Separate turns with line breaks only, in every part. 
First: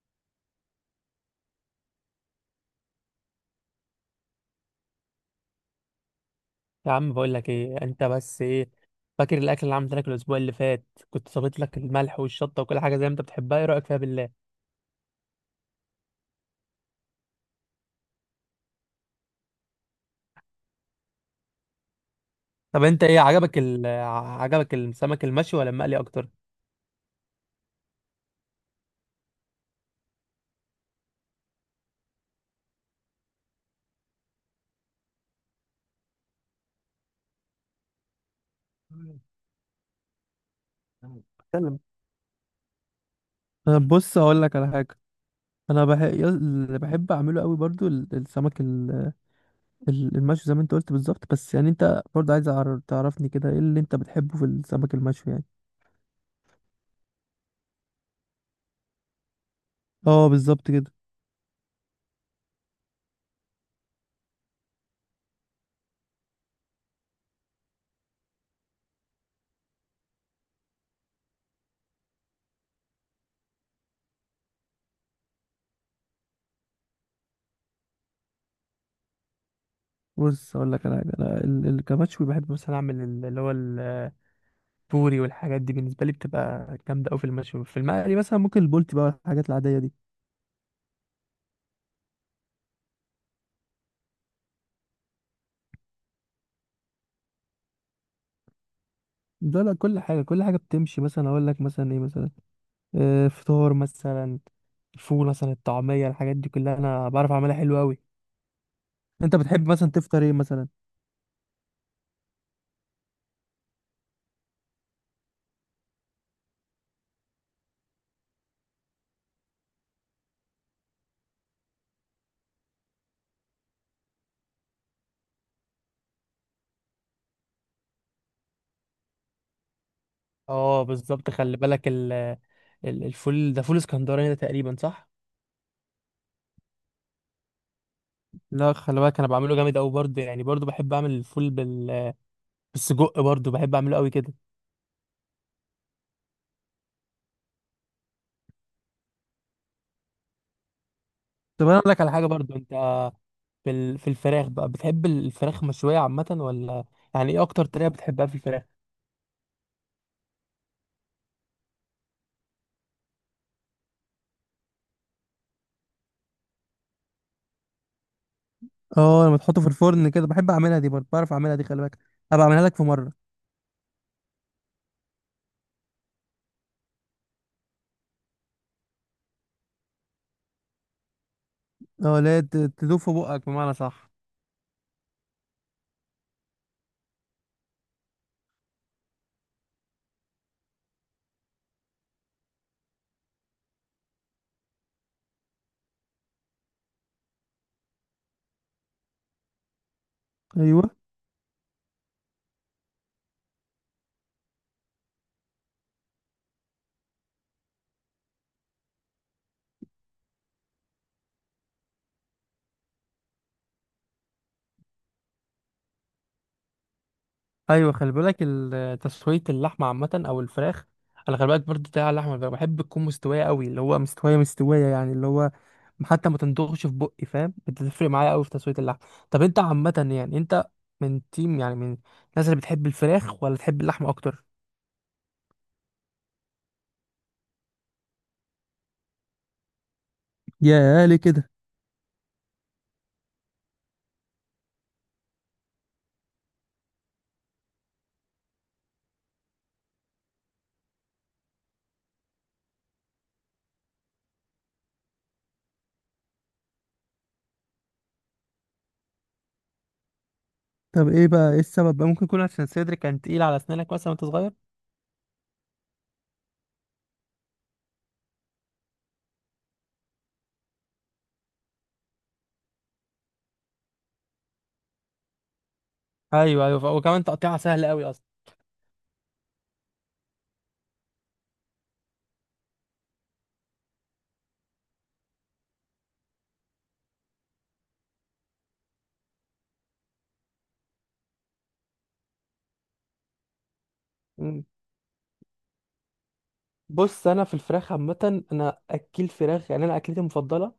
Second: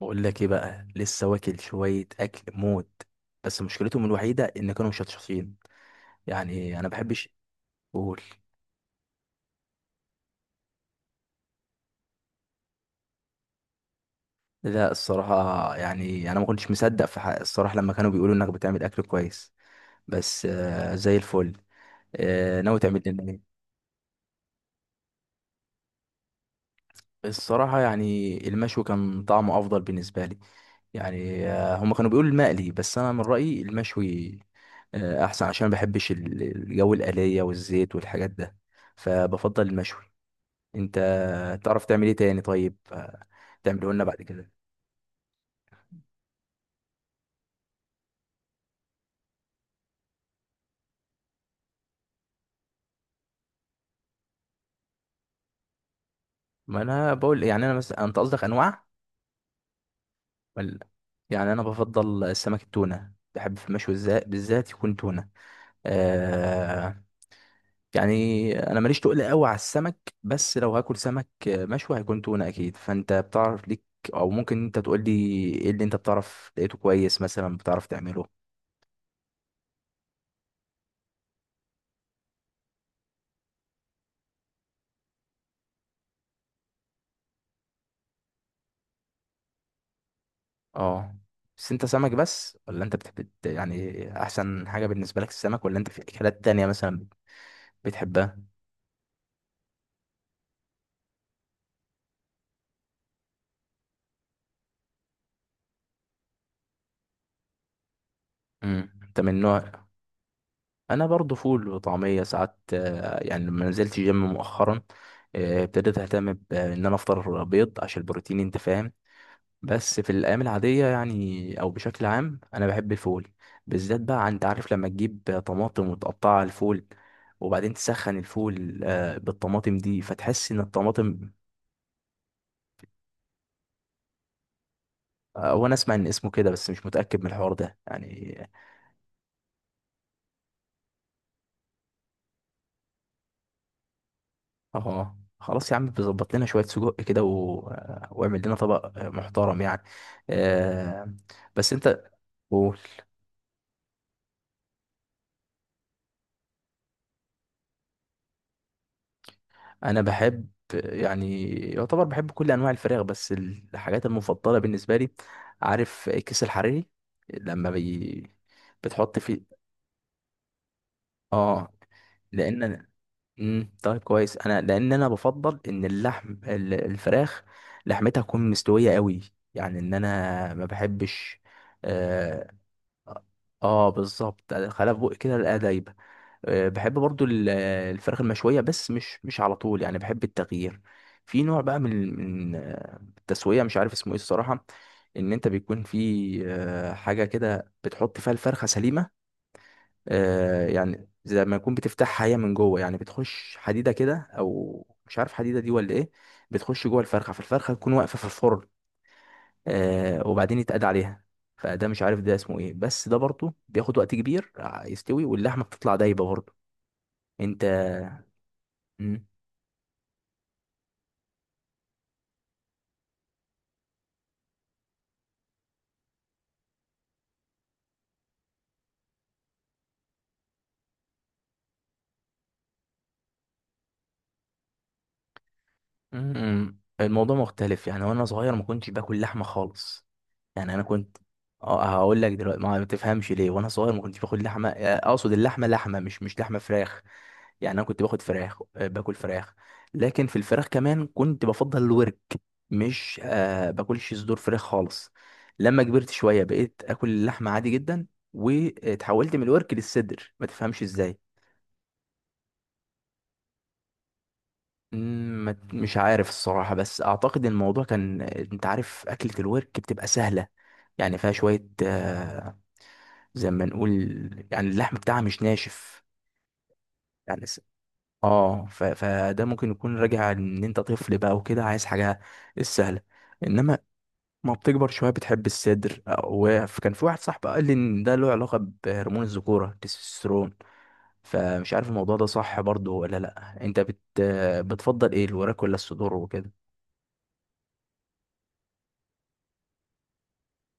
بقول لك ايه بقى. لسه واكل شويه اكل موت. بس مشكلتهم الوحيده ان كانوا مشطشطين. يعني انا
يا عم،
بحبش
بقول لك ايه؟ انت
اقول.
بس ايه، فاكر الاكل اللي عملت لك الاسبوع اللي فات؟ كنت صابت لك الملح والشطه وكل حاجه زي ما انت بتحبها. ايه رايك فيها بالله؟
لا، الصراحه يعني انا ما كنتش مصدق في حق الصراحه لما كانوا بيقولوا انك بتعمل اكل كويس. بس آه، زي الفل. آه، ناوي
طب
تعمل
انت ايه
لنا ايه؟
عجبك، عجبك السمك المشوي ولا المقلي اكتر؟
الصراحه يعني المشوي كان طعمه افضل بالنسبه لي. يعني آه، هم كانوا بيقولوا المقلي بس انا من رايي المشوي. آه، احسن عشان ما بحبش الجو الآلية والزيت والحاجات ده. فبفضل المشوي. انت
اتكلم.
تعرف تعمل ايه تاني؟ طيب آه،
أنا
تعمله لنا بعد
بص اقول
كده.
لك على حاجه. انا اللي بحب اعمله قوي برضو، السمك المشوي زي ما انت قلت بالظبط. بس يعني انت برضو عايز تعرفني كده ايه اللي انت بتحبه في السمك المشوي يعني.
ما انا بقول يعني انا مثلا، انت قصدك انواع
اه بالظبط
ولا؟
كده.
يعني انا بفضل السمك التونه، بحب في المشوي بالذات يكون تونه. آه. يعني انا ماليش تقل قوي على السمك، بس لو هاكل سمك مشوي هيكون تونه اكيد، فانت بتعرف ليك. او ممكن انت تقول لي ايه اللي انت بتعرف لقيته كويس مثلا بتعرف تعمله؟
بص اقول لك على حاجه، انا كمشوي بحب مثلا اعمل اللي هو بوري والحاجات دي، بالنسبه لي بتبقى جامده قوي في المشوي. في المقلي مثلا ممكن البولتي بقى، الحاجات العاديه دي.
اه. بس انت سمك بس ولا انت بتحب، يعني احسن حاجه بالنسبه لك السمك، ولا انت في اكلات تانية مثلا بتحبها؟
ده لا، كل حاجه كل حاجه بتمشي. مثلا اقول لك مثلا ايه، مثلا فطار مثلا، الفول مثلا، الطعميه، الحاجات دي كلها انا بعرف اعملها حلو قوي.
انت
انت
من
بتحب
نوع.
مثلا تفطر ايه مثلا؟
انا برضو فول وطعميه ساعات، يعني لما نزلت جيم مؤخرا. ابتديت اهتم بان انا افطر بيض عشان البروتين، انت فاهم. بس في الايام العاديه يعني او بشكل عام انا بحب الفول. بالذات بقى، انت عارف لما تجيب طماطم وتقطعها على الفول وبعدين تسخن الفول بالطماطم دي، فتحس ان
اه
الطماطم.
بالظبط، خلي بالك الفول ده فول اسكندراني ده تقريبا، صح؟
وانا اسمع ان اسمه كده بس مش متاكد من الحوار ده يعني.
لا، خلي بالك انا بعمله جامد قوي برضه، يعني برضه بحب اعمل الفول بالسجق. برضه بحب اعمله قوي كده.
اه، خلاص يا عم، بيظبط لنا شويه سجق كده و... آه، واعمل لنا طبق آه، محترم يعني. آه.
طب
بس
انا اقول لك
انت
على حاجه برضه
قول.
انت، في الفراخ بقى، بتحب الفراخ مشوية عامة ولا؟ يعني ايه اكتر طريقة بتحبها في الفراخ؟
انا بحب، يعني يعتبر بحب كل انواع الفراخ، بس الحاجات المفضله بالنسبه لي، عارف الكيس الحريري، لما بتحط
اه، لما
فيه.
تحطه في الفرن كده بحب اعملها دي، برضه بعرف اعملها دي،
اه،
خلي بالك. ابقى اعملها لك في
لان.
مره.
طيب، كويس، انا لان انا بفضل ان اللحم الفراخ لحمتها تكون مستويه قوي. يعني ان انا ما بحبش.
اه لا،
اه.
تدوب في بقك بمعنى،
آه
صح.
بالظبط، خلاف بقى كده الاقيها دايبه. آه، بحب برضو الفراخ المشويه، بس مش على طول، يعني بحب التغيير. في نوع بقى من التسويه، مش عارف اسمه ايه الصراحه. ان انت بيكون في آه، حاجه كده بتحط فيها الفرخه سليمه. آه،
ايوه،
يعني زي ما يكون بتفتحها هي من جوه، يعني بتخش حديده كده، او مش عارف حديده دي ولا ايه. بتخش جوه الفرخه، فالفرخه تكون واقفه في الفرن. آه، وبعدين يتقاد عليها. فده مش عارف ده اسمه ايه، بس ده برضه بياخد وقت كبير يستوي، واللحمه بتطلع دايبه برضه. انت.
ايوه، خلي بالك
مم.
تسوية اللحمة عامة او الفراخ. انا خلي بالك برضه بتاع اللحمة الفراخ، بحب تكون مستوية قوي، اللي هو مستوية مستوية يعني، اللي هو حتى ما تندغش في بقي. فاهم؟ بتفرق معايا قوي في تسوية اللحمة. طب انت عامة يعني انت من تيم، يعني من الناس اللي بتحب الفراخ ولا تحب اللحمة اكتر؟
مم. الموضوع مختلف، يعني وانا صغير ما كنتش باكل لحمه خالص. يعني انا
يا،
كنت.
ليه كده؟
اه، هقول لك دلوقتي ما تفهمش ليه. وانا صغير ما كنتش باكل لحمه، آه، اقصد اللحمه لحمه مش لحمه فراخ. يعني انا كنت باخد فراخ، آه، باكل فراخ. لكن في الفراخ كمان كنت بفضل الورك. مش باكلش صدور فراخ خالص. لما كبرت شويه بقيت اكل اللحمه عادي جدا، وتحولت من الورك للصدر، ما تفهمش
طب
ازاي.
ايه بقى، ايه السبب بقى؟ ممكن يكون عشان صدري كان تقيل على اسنانك مثلا وانت صغير؟
مم، مش عارف الصراحه، بس اعتقد الموضوع كان، انت عارف اكله الورك بتبقى سهله، يعني فيها شويه آه، زي ما نقول، يعني اللحم بتاعها مش ناشف.
ايوه، ايوه، وكمان
يعني
تقطيعها سهل قوي اصلا.
اه فده ممكن يكون راجع ان انت طفل بقى وكده، عايز حاجه السهله. انما ما بتكبر شويه بتحب الصدر. وكان في واحد صاحبي قال لي ان ده له علاقه بهرمون الذكوره، التستوستيرون. فمش عارف الموضوع ده صح برضو ولا لا. انت
مم.
بتفضل ايه، الوراك ولا الصدور وكده؟
بص انا في الفراخ عامه انا اكل فراخ. يعني انا اكلتي المفضله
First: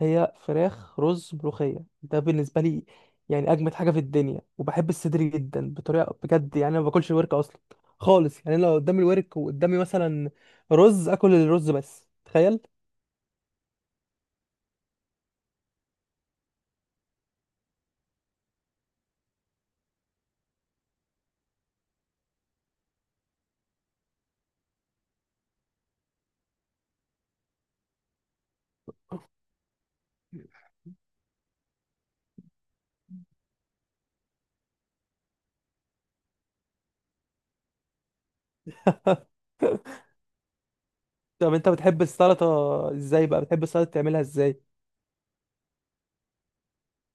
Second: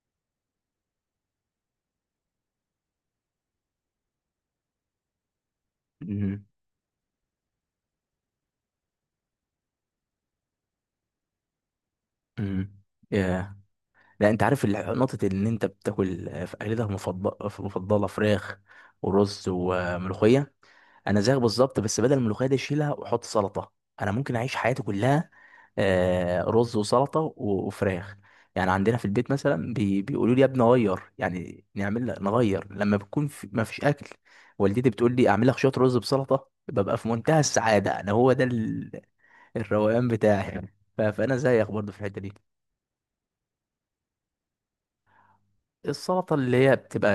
هي فراخ رز ملوخيه، ده بالنسبه لي يعني اجمد حاجه في الدنيا. وبحب الصدر جدا بطريقه
امم
بجد، يعني انا ما باكلش الورك اصلا خالص. يعني أنا لو قدامي الورك وقدامي مثلا رز، اكل الرز بس، تخيل.
امم. ياه. لا انت عارف نقطه ان انت بتاكل في اكلتك المفضله، مفضله فراخ ورز وملوخيه، انا زيك بالظبط، بس بدل الملوخيه دي اشيلها واحط سلطه. انا ممكن اعيش حياتي كلها آه، رز وسلطه وفراخ. يعني عندنا في البيت مثلا بيقولوا لي يا ابني غير، يعني نعمل نغير لما بكون في ما فيش اكل. والدتي بتقول لي اعمل لك شويه رز بسلطه، ببقى في منتهى السعاده. انا هو ده الروقان بتاعي. فانا
طب
زيك
انت
برضه في
بتحب
الحته دي.
السلطه؟ ازاي بقى بتحب السلطه؟ تعملها ازاي؟
السلطه اللي هي بتبقى،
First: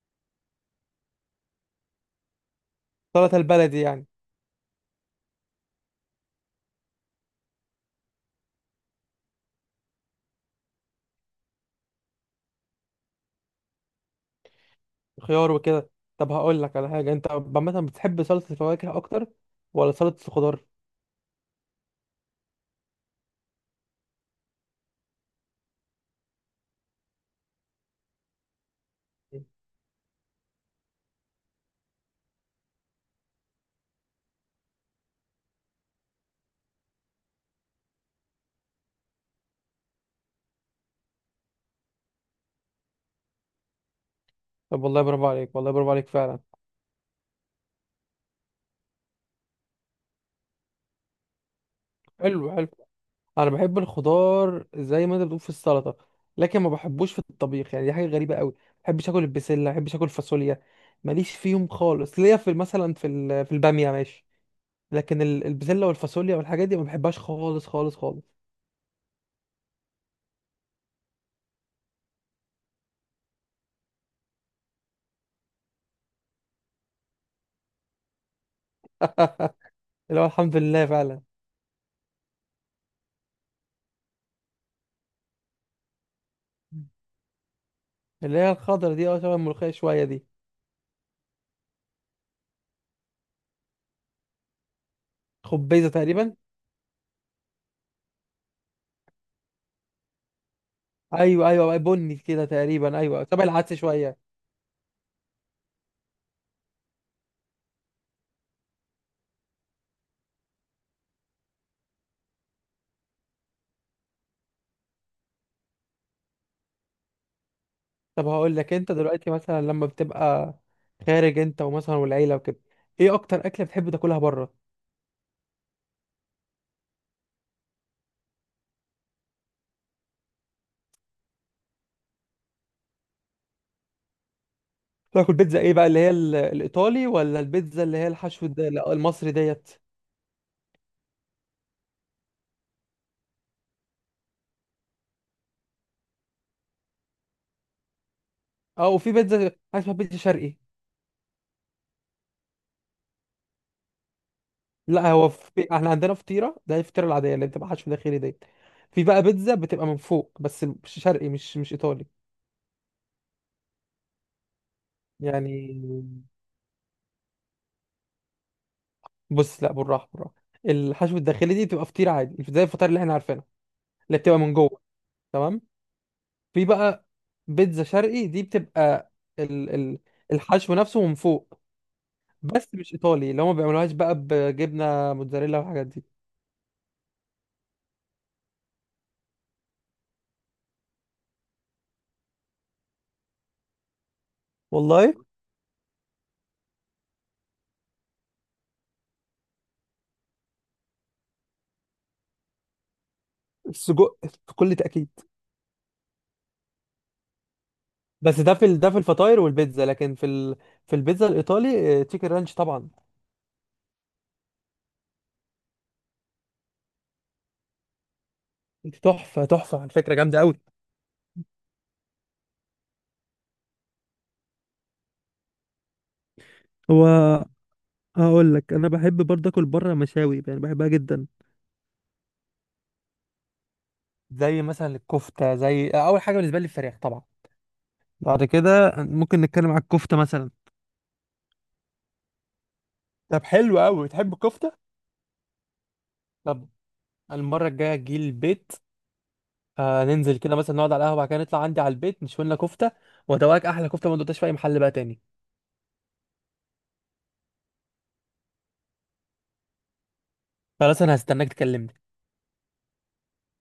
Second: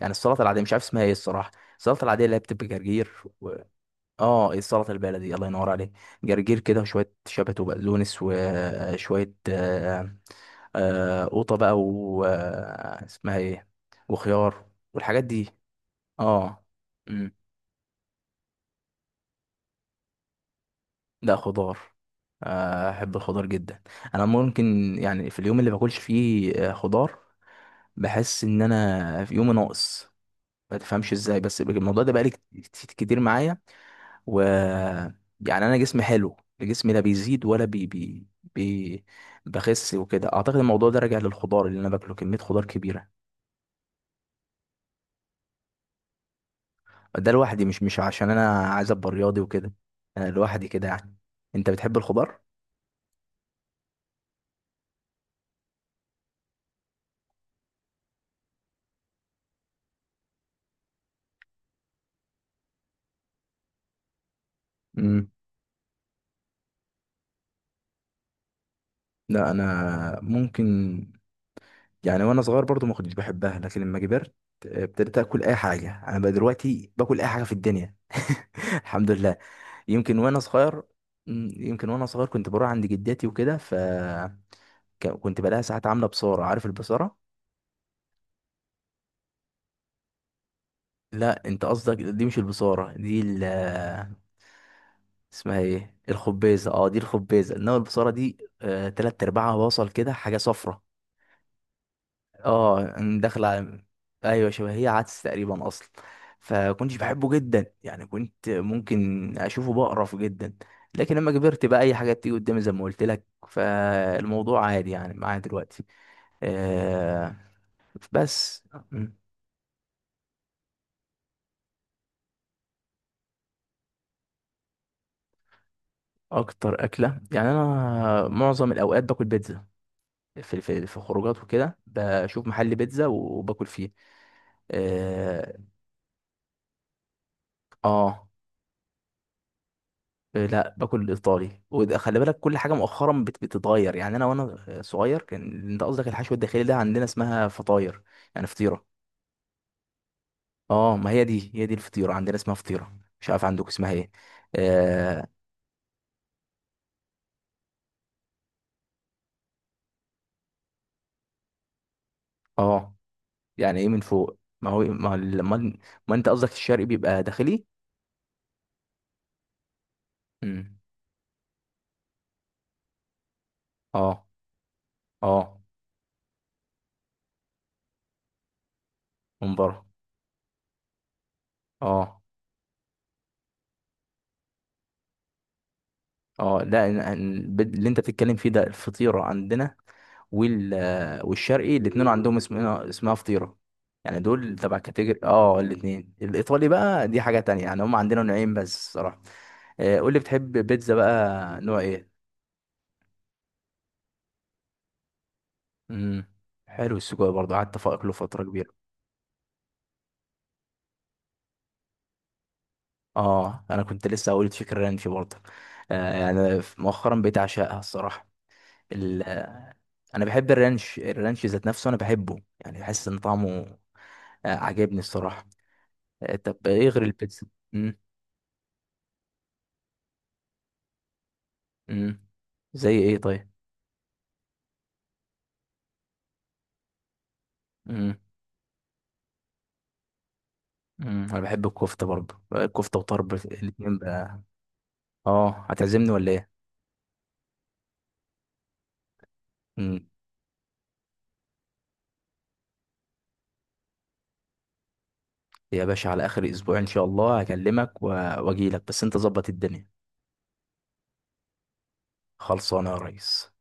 يعني السلطه العاديه مش عارف اسمها ايه الصراحه. السلطه العاديه اللي هي بتبقى جرجير.
السلطه البلدي يعني
اه، إيه، السلطه البلدي، الله ينور عليك. جرجير كده وشويه شبت وبقدونس وشويه آه، آه، قوطه بقى و آه، اسمها ايه، وخيار والحاجات دي.
خيار وكده؟ طب هقول
اه.
لك على حاجه، انت
امم
عامه بتحب سلطه الفواكه اكتر ولا سلطه الخضار؟
لا، خضار. آه، احب الخضار جدا. انا ممكن يعني في اليوم اللي باكلش فيه آه، خضار، بحس ان انا في يوم ناقص. ما تفهمش ازاي، بس الموضوع ده بقالي كتير معايا. و يعني انا جسمي حلو، جسمي لا بيزيد ولا بي... بخس وكده. اعتقد الموضوع ده راجع للخضار اللي انا باكله، كميه خضار كبيره.
طب والله برافو عليك، والله برافو عليك فعلا.
ده لوحدي، مش عشان انا عايز ابقى رياضي وكده. انا لوحدي كده يعني. انت بتحب الخضار؟
حلو حلو. انا بحب الخضار زي ما انت بتقول في السلطه، لكن ما بحبوش في الطبيخ. يعني دي حاجه غريبه قوي. ما بحبش اكل البسله، ما بحبش اكل فاصوليا، ماليش فيهم خالص. ليا في مثلا في الباميه ماشي، لكن
امم
البسله والفاصوليا والحاجات دي ما بحبهاش خالص خالص خالص.
لا، انا ممكن. يعني وانا صغير برضو ما كنتش بحبها، لكن لما كبرت آه، ابتديت اكل اي حاجه. انا بقى دلوقتي باكل اي حاجه في الدنيا الحمد لله. يمكن
اللي هو
وانا
الحمد
صغير.
لله فعلا.
مم، يمكن وانا صغير كنت بروح عند جداتي وكده، ف كنت بلاقيها ساعات عاملة بصارة. عارف البصارة؟
اللي هي الخضره دي، اه شبه الملوخيه شويه دي؟
لا، انت قصدك دي مش البصارة، دي اسمها
خبيزه
ايه،
تقريبا؟
الخبيزة. اه، دي الخبيزة. انما البصارة دي آه، تلات ارباعها بصل كده، حاجة صفرة.
ايوه ايوه بني كده
اه.
تقريبا، ايوه شبه
داخلة
العدس
على-
شويه.
ايوه، شبه هي عدس تقريبا اصلا. فكنتش بحبه جدا، يعني كنت ممكن اشوفه بقرف جدا. لكن لما كبرت بقى اي حاجة بتيجي قدامي، زي ما قلت لك، فالموضوع عادي يعني معايا دلوقتي. آه.
طب هقول
بس.
لك، انت دلوقتي مثلا لما بتبقى خارج انت ومثلا والعيله وكده، ايه اكتر اكله بتحب تاكلها بره؟
اكتر اكله يعني انا معظم الاوقات باكل بيتزا. في خروجات وكده بشوف محل بيتزا وباكل فيه.
تاكل
اه.
بيتزا؟ ايه بقى، اللي هي الايطالي ولا البيتزا اللي هي
آه،
الحشو ده؟ لا، المصري ديت.
لا، باكل الايطالي. وده خلي بالك كل حاجه مؤخرا بتتغير. يعني انا وانا صغير كان، انت قصدك الحشو الداخلي ده عندنا اسمها فطاير، يعني فطيره.
اه، وفي بيتزا حاجه اسمها بيتزا شرقي.
اه، ما هي دي، هي دي الفطيره، عندنا اسمها فطيره، مش عارف عندك اسمها ايه.
لا
اه.
هو احنا عندنا فطيره، ده هي الفطيره العاديه اللي بتبقى حشو داخلي ديت. في بقى بيتزا بتبقى من فوق بس، مش شرقي، مش ايطالي
آه. يعني ايه من فوق؟ ما هو إيه؟
يعني.
ما انت قصدك الشرقي بيبقى داخلي.
بص، لا، بالراحه بالراحه.
امم
الحشو الداخلي دي بتبقى فطيره عادي زي الفطار اللي احنا عارفينها، اللي
اه.
بتبقى من جوه،
اه.
تمام. في بقى بيتزا شرقي، دي بتبقى
من
ال
بره.
ال الحشو نفسه من فوق،
اه.
بس مش ايطالي اللي هم ما بيعملوهاش بقى بجبنه موتزاريلا والحاجات دي.
اه، لا، اللي انت بتتكلم فيه ده الفطيره عندنا. وال آه، والشرقي الاثنين عندهم اسمها فطيره. يعني دول تبع
والله؟
كاتيجوري، اه، الاثنين. الايطالي بقى دي حاجه تانية، يعني هم عندنا نوعين بس صراحه. آه، قول لي بتحب بيتزا بقى نوع ايه؟
السجق، بكل تاكيد.
امم حلو. السجق برضه قعدت اكله
بس
فتره
ده في
كبيره.
ده في الفطاير والبيتزا، لكن في البيتزا الايطالي، تشيكن رانش طبعا.
اه، انا كنت لسه هقول تشيكن رانش برضه. آه، يعني مؤخرا بقيت اعشقها الصراحه. ال...
تحفه تحفه على فكره،
انا
جامده
بحب
قوي.
الرانش، الرانش ذات نفسه انا بحبه، يعني بحس ان طعمه آه، عاجبني الصراحه. آه، طب ايه غير
هو
البيتزا؟ امم
هقول لك انا بحب برضه اكل بره مشاوي يعني، بحبها جدا.
امم. زي ايه طيب؟
زي مثلا الكفته، زي اول حاجه بالنسبه لي الفراخ طبعا،
امم
بعد كده ممكن نتكلم على الكفته مثلا.
امم. انا بحب الكفته برضه، الكفته وطرب
طب حلو
الاتنين
قوي، بتحب
بقى.
الكفته؟
اه، هتعزمني ولا ايه؟
طب المره الجايه تجي البيت،
امم
ننزل كده مثلا نقعد على القهوه، بعد كده نطلع عندي على البيت نشوي لنا كفته وادوقك احلى كفته ما دوقتهاش في اي محل بقى تاني.
يا باشا، على اخر اسبوع ان شاء الله هكلمك واجيلك، بس انت ظبط الدنيا.
خلاص، انا هستناك تكلمني.
خلصانه يا ريس.